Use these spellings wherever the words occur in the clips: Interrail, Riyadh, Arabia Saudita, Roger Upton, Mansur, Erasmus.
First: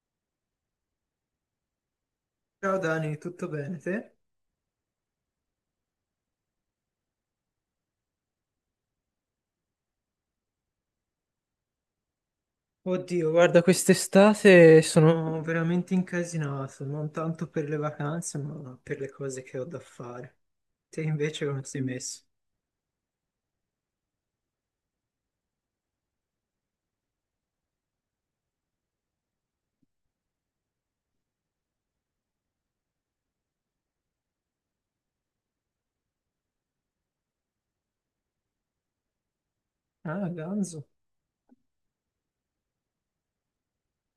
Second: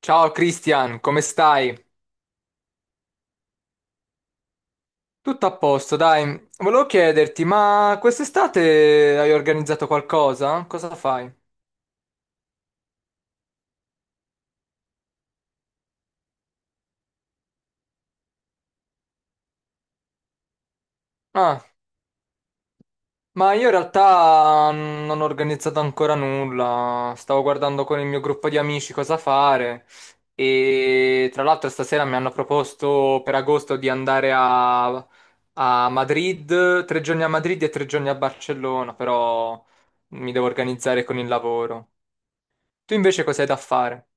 Ciao Christian, come stai? Ciao Dani, tutto bene te? Tutto a posto, dai. Volevo chiederti, ma quest'estate hai organizzato qualcosa? Cosa fai? Oddio, guarda, quest'estate sono veramente incasinato, non tanto per le vacanze, ma per le cose che ho da fare. Te invece come Ah, sei messo? ma io in realtà non ho organizzato ancora nulla. Stavo guardando con il mio gruppo di amici cosa fare. E tra l'altro stasera mi hanno proposto per agosto di andare a Madrid, tre giorni a Madrid e tre giorni a Barcellona, però Ah, mi devo ganzo. organizzare con il lavoro. Tu invece cosa hai da fare?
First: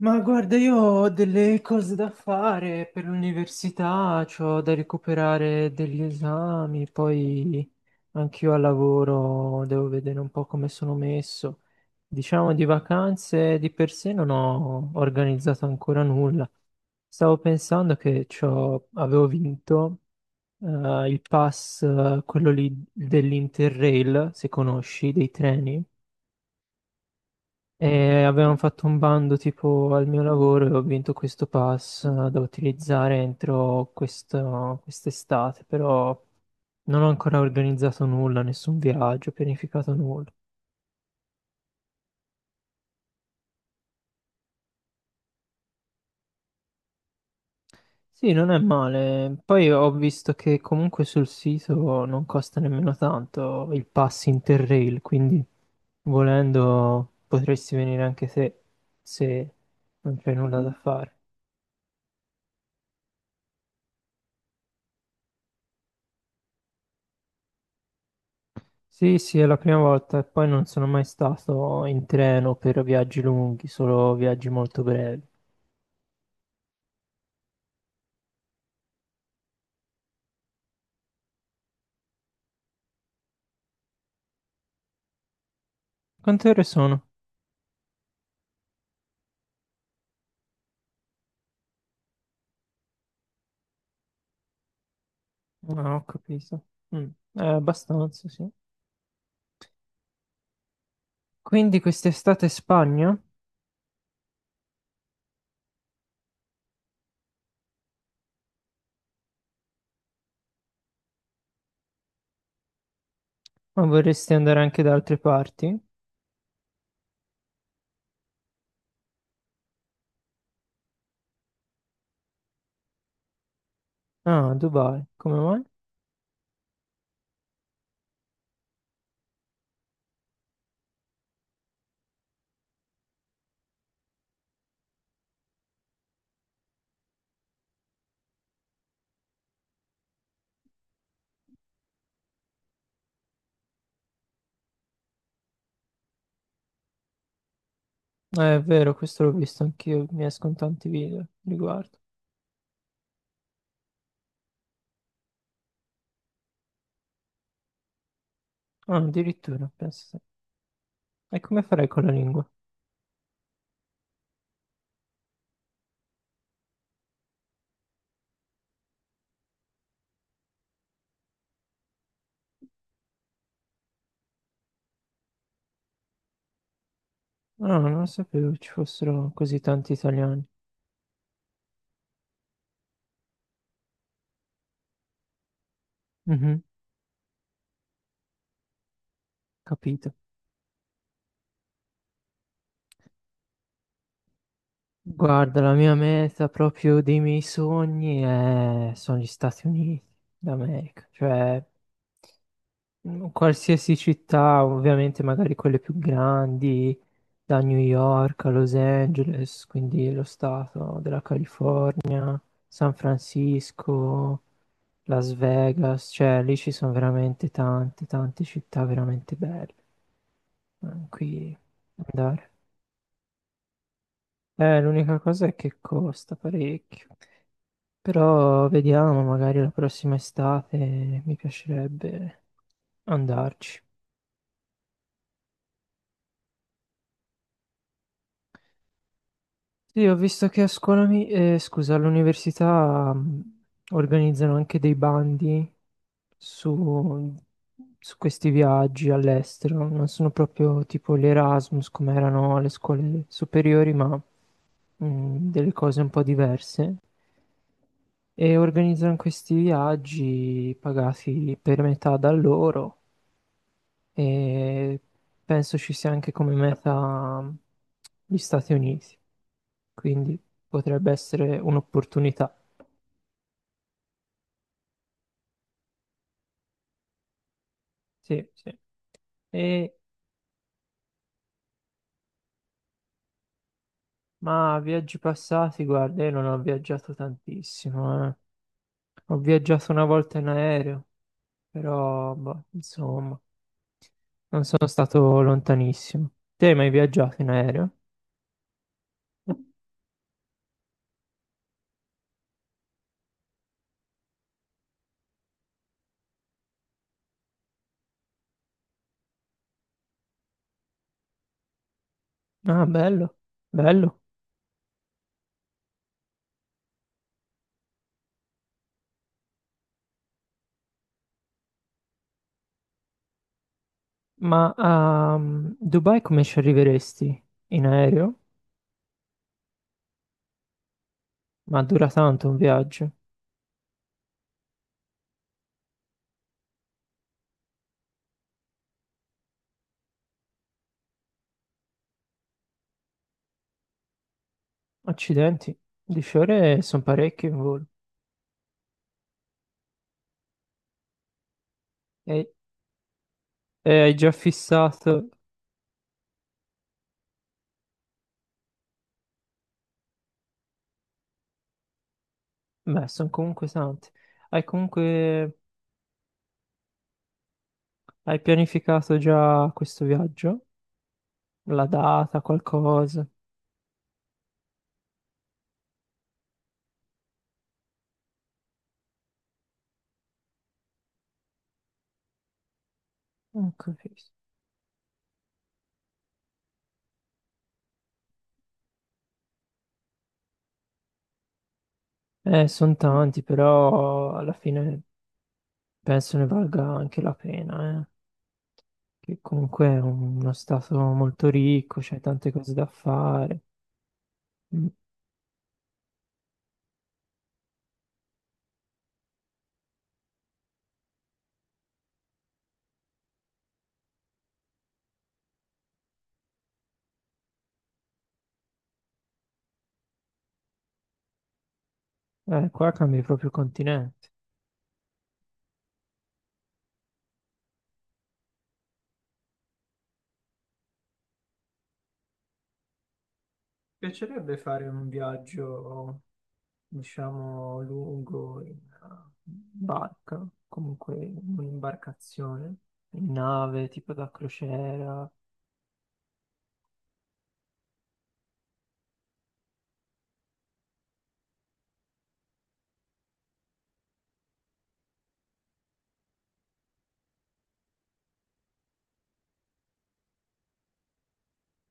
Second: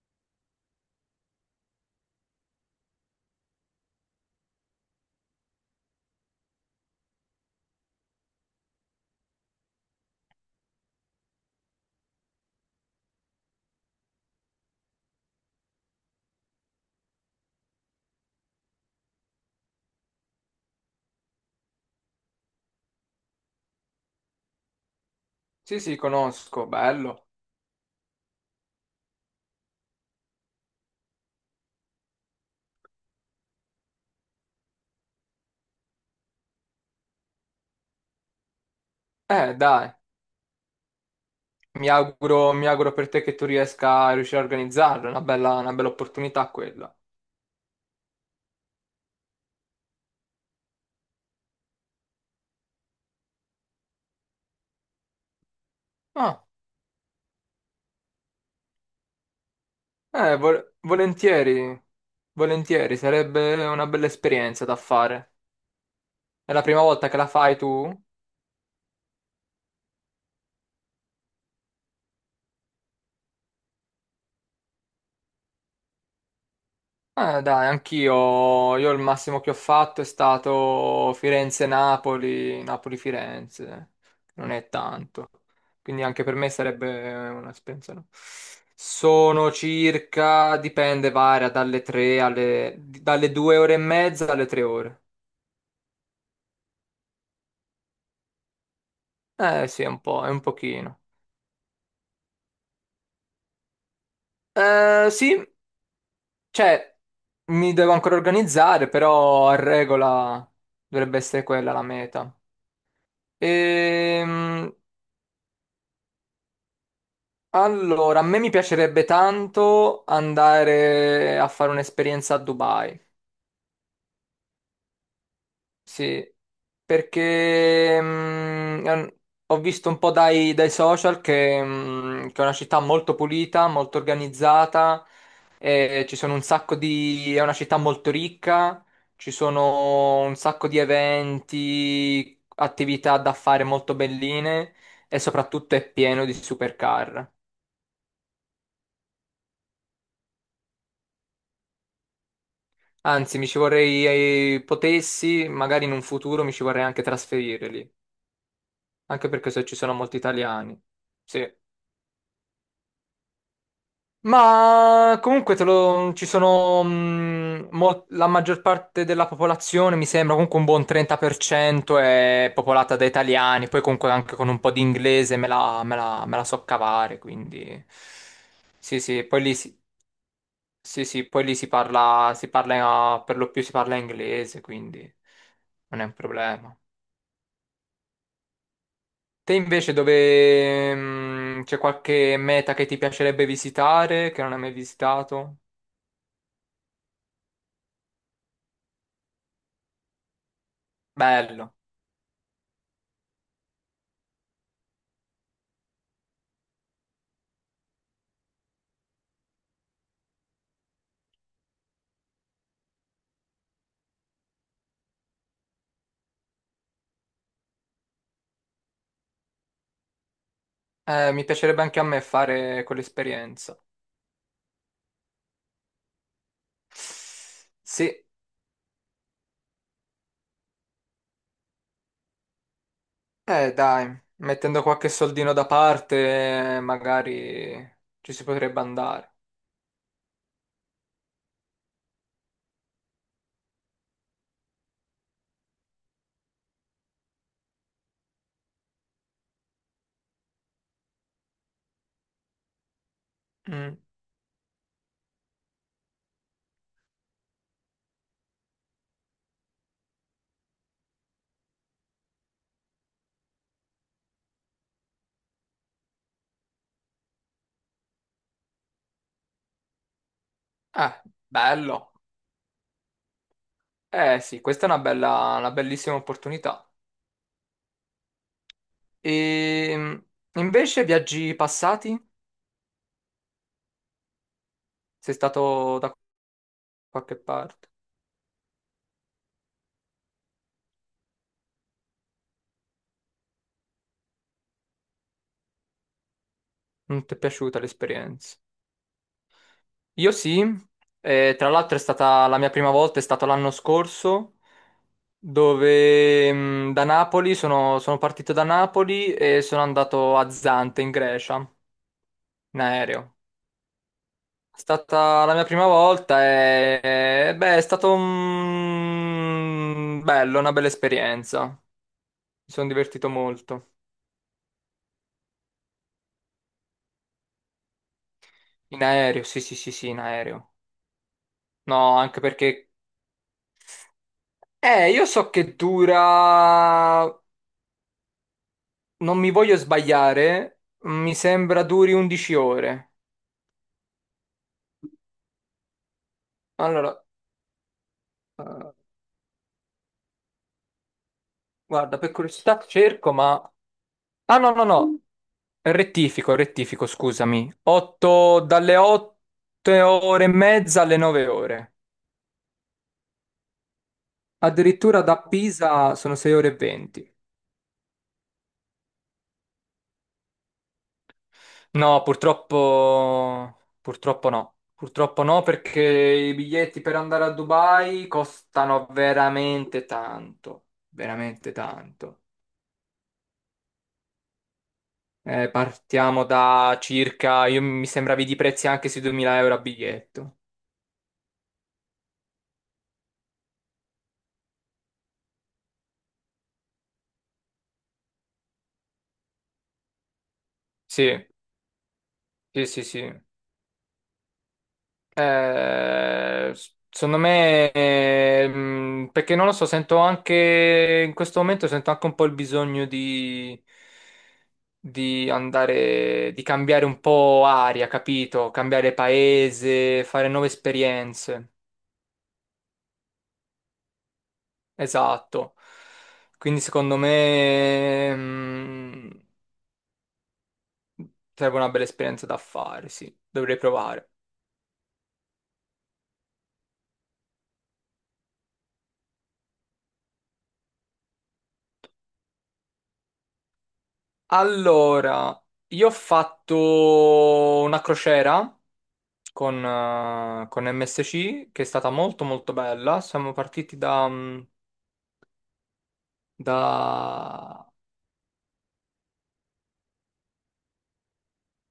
Ma guarda, io ho delle cose da fare per l'università, ho da recuperare degli esami, poi anch'io al lavoro devo vedere un po' come sono messo. Diciamo di vacanze di per sé non ho organizzato ancora nulla. Stavo pensando che avevo vinto il pass, quello lì dell'Interrail, se conosci, dei Sì, treni. sì, conosco, bello. E avevano fatto un bando tipo al mio lavoro e ho vinto questo pass da utilizzare entro quest'estate, però non ho ancora organizzato nulla, nessun viaggio, Dai, pianificato nulla. Mi auguro per te che tu riesca a riuscire a organizzarlo, è una bella opportunità quella. Sì, non è male. Poi ho visto che comunque sul sito non costa nemmeno tanto il pass Interrail, quindi Ah, volendo potresti venire anche te se non c'è nulla da fare. volentieri, volentieri, sarebbe una bella esperienza da fare. È la prima volta che la fai tu? Sì, sì, è la prima volta e poi non sono mai stato in treno per viaggi lunghi, solo viaggi molto brevi. Dai, anch'io, io il massimo che ho fatto è stato Firenze-Napoli, Napoli-Firenze, non è tanto, quindi anche per Quante me ore sono? sarebbe un'esperienza, no? Sono circa, dipende, varia dalle 3 dalle 2 ore e mezza alle 3 ore. Ah, ho capito. Mm, abbastanza, sì. Eh sì, è un po', è un pochino. Quindi quest'estate Spagna? Eh sì, cioè, mi devo ancora organizzare, però a regola dovrebbe essere quella la meta. Ma vorresti andare Ehm, anche da altre parti? Allora, a me mi piacerebbe tanto andare a fare un'esperienza a Dubai, Ah, Dubai, come mai? sì, perché ho visto un po' dai social che, che è una città molto pulita, molto organizzata, e ci sono un sacco di... è una città molto ricca, ci sono un sacco di eventi, attività da fare molto belline e soprattutto è pieno di supercar. È vero, questo l'ho visto anch'io, mi escono tanti video a riguardo. Anzi, mi ci vorrei, potessi, magari in un futuro mi ci vorrei anche trasferire lì, Ah, anche perché addirittura, ci sono penso. molti Sì. italiani. E Sì. come farei con la lingua? Ma comunque ci sono la maggior parte della popolazione, mi sembra, comunque un buon 30% è popolata da italiani, poi comunque anche con un po' di inglese me la so cavare, Ah, quindi non sapevo ci sì, sì, fossero così tanti italiani. sì, sì, poi lì si parla, per lo più si parla inglese, quindi non è un Mhm. problema. Te invece Capito. dove c'è qualche meta che ti piacerebbe visitare, che non hai mai visitato? Guarda, la mia meta proprio dei miei sogni sono gli Stati Uniti d'America, cioè Bello. Qualsiasi città, ovviamente magari quelle più grandi, da New York a Los Angeles, quindi lo stato della California, San Francisco, Las Vegas, cioè lì ci sono veramente tante, tante città veramente belle. Mi Qui piacerebbe anche a me andare. fare quell'esperienza. L'unica cosa è che costa parecchio. Sì, Però vediamo, magari la prossima estate mi piacerebbe andarci. dai, mettendo qualche soldino da parte, magari ci si potrebbe andare. Sì, ho visto che a scuola, scusa, all'università organizzano anche dei bandi su, su questi viaggi all'estero. Non sono proprio tipo gli Erasmus come erano alle scuole superiori, Mm. ma delle cose un po' diverse. E organizzano questi viaggi pagati per metà da loro, e penso ci sia anche come meta gli Stati Uniti, quindi potrebbe Eh, essere bello. un'opportunità. Eh sì, questa è una bella, una bellissima opportunità. Sì, sì. E- E invece viaggi passati? ma viaggi Sei passati, stato da guarda, io non ho viaggiato qualche parte? tantissimo, eh. Ho viaggiato una volta in aereo, però, boh, insomma, non sono stato lontanissimo. Te hai mai Non ti è viaggiato in piaciuta aereo? l'esperienza? Io sì, tra l'altro è stata la mia prima volta, è stato l'anno scorso, dove da Napoli sono partito da Napoli e sono andato a Zante in Grecia, in Ah, aereo. bello, bello. È stata la mia prima volta e beh, è stato un... bello, una bella esperienza. Mi sono divertito molto. Ma a Dubai come ci arriveresti? In aereo? In aereo, sì, sì, sì, sì, in aereo. Ma dura No, anche tanto un perché... viaggio. Io so che dura, non mi voglio sbagliare, mi sembra duri 11 ore. Accidenti, 10 ore sono Allora, parecchie in volo. eh, guarda, per E, curiosità cerco, ma... e hai già Ah, no, no, no, fissato... rettifico, rettifico, scusami. 8, dalle 8 ore e mezza alle 9 ore. Beh, sono comunque tante. Hai Addirittura da comunque... Pisa sono 6 ore e 20. Hai pianificato già questo viaggio? La No, data, qualcosa? purtroppo... Purtroppo no. Purtroppo no, perché i biglietti per andare a Dubai costano veramente tanto, veramente tanto. Non capisco. Partiamo da circa, io- mi sembravi di prezzi anche sui 2000 € a biglietto. Sono tanti, però alla fine penso ne valga anche la pena, eh. Che comunque è uno stato Sì, molto ricco, c'è tante cose da sì, sì, sì. fare. Mm. S- secondo me, perché non lo so, sento anche, in questo momento sento anche un po' il bisogno di andare, di cambiare un po' aria, capito? Cambiare paese, fare nuove esperienze. Qua cambi proprio continente. Esatto. Quindi secondo me... sarebbe una bella esperienza da fare, sì. Dovrei provare. Piacerebbe fare un viaggio, diciamo, lungo in barca, comunque in un'imbarcazione, in nave, tipo da crociera, Allora, io ho fatto una crociera con MSC che è stata molto molto bella. Siamo partiti da... da-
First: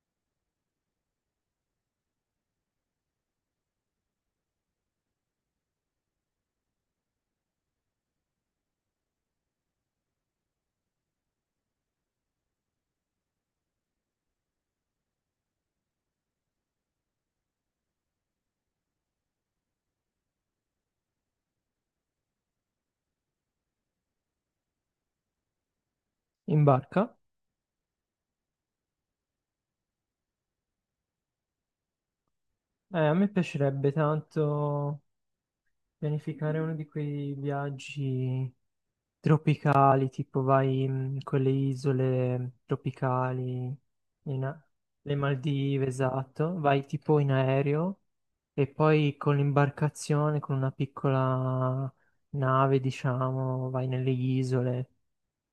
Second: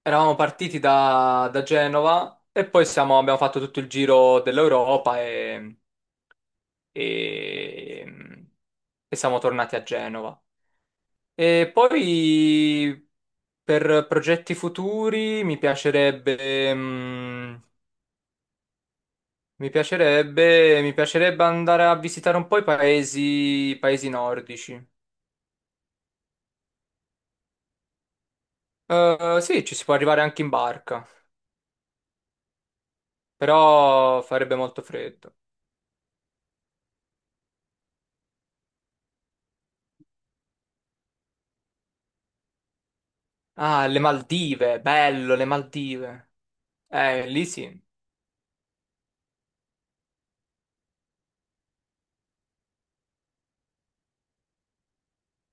eravamo partiti da Genova e poi abbiamo fatto tutto il giro dell'Europa e, mm, e siamo tornati a Genova. E poi per progetti futuri mi piacerebbe, mm, mi piacerebbe andare a visitare un po' i paesi nordici. in barca. Sì, ci si può arrivare anche in barca, A me piacerebbe però farebbe molto tanto freddo. pianificare uno di quei viaggi tropicali, tipo vai con le isole tropicali, Ah, le in a- Maldive, le bello, le Maldive, Maldive. esatto, vai tipo in Lì sì. aereo. E poi con l'imbarcazione, con una piccola nave, diciamo, vai nelle isole,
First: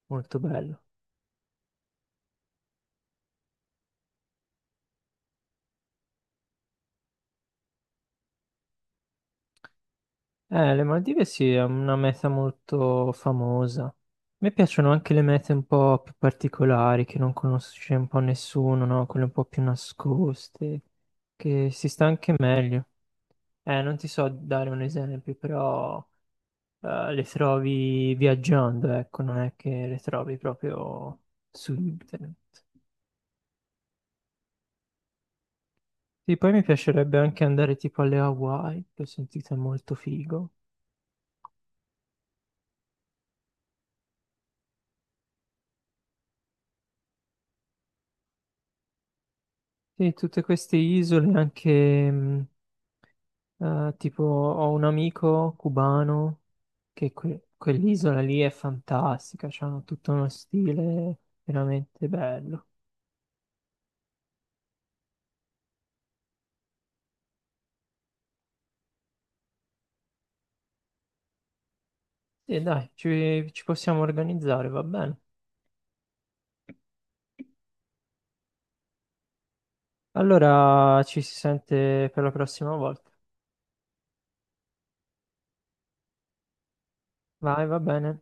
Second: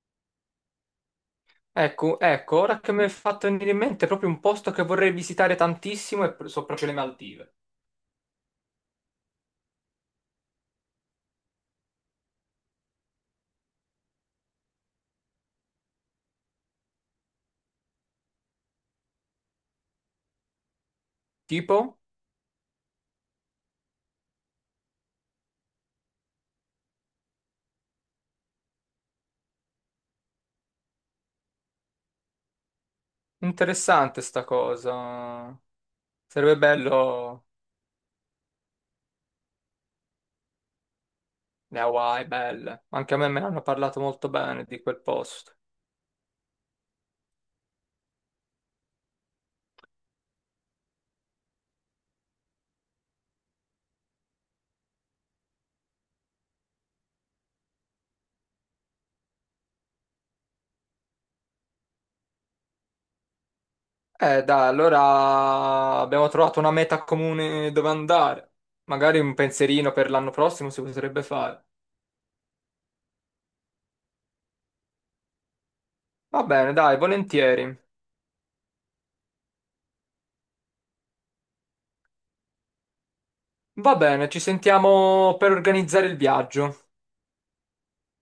molto bello. Ecco, ecco, ora che mi è fatto venire in mente è proprio un posto che vorrei visitare tantissimo e so proprio le Maldive. Le Maldive sì, è una meta molto famosa. A me piacciono anche le mete un po' più particolari, che non conosce un po' nessuno, no? Quelle un po' più nascoste, che si Tipo? sta anche meglio. Non ti so dare un esempio, però le trovi viaggiando, ecco, non è che le trovi proprio su internet. Interessante sta cosa. Sì, poi Sarebbe mi piacerebbe anche bello andare tipo alle Hawaii, che ho sentito è molto figo. le Hawaii, belle. Anche a me me ne hanno parlato molto bene di quel posto. Sì, tutte queste isole anche, tipo ho un amico cubano quell'isola lì è fantastica, hanno tutto uno stile veramente bello. Dai, allora abbiamo trovato una meta comune dove andare. Magari un pensierino per l'anno prossimo si potrebbe fare. E dai, ci possiamo organizzare, va bene. Va bene, dai, volentieri. Allora ci si sente per la prossima volta. Va bene, ci sentiamo per organizzare il viaggio. Vai, va bene.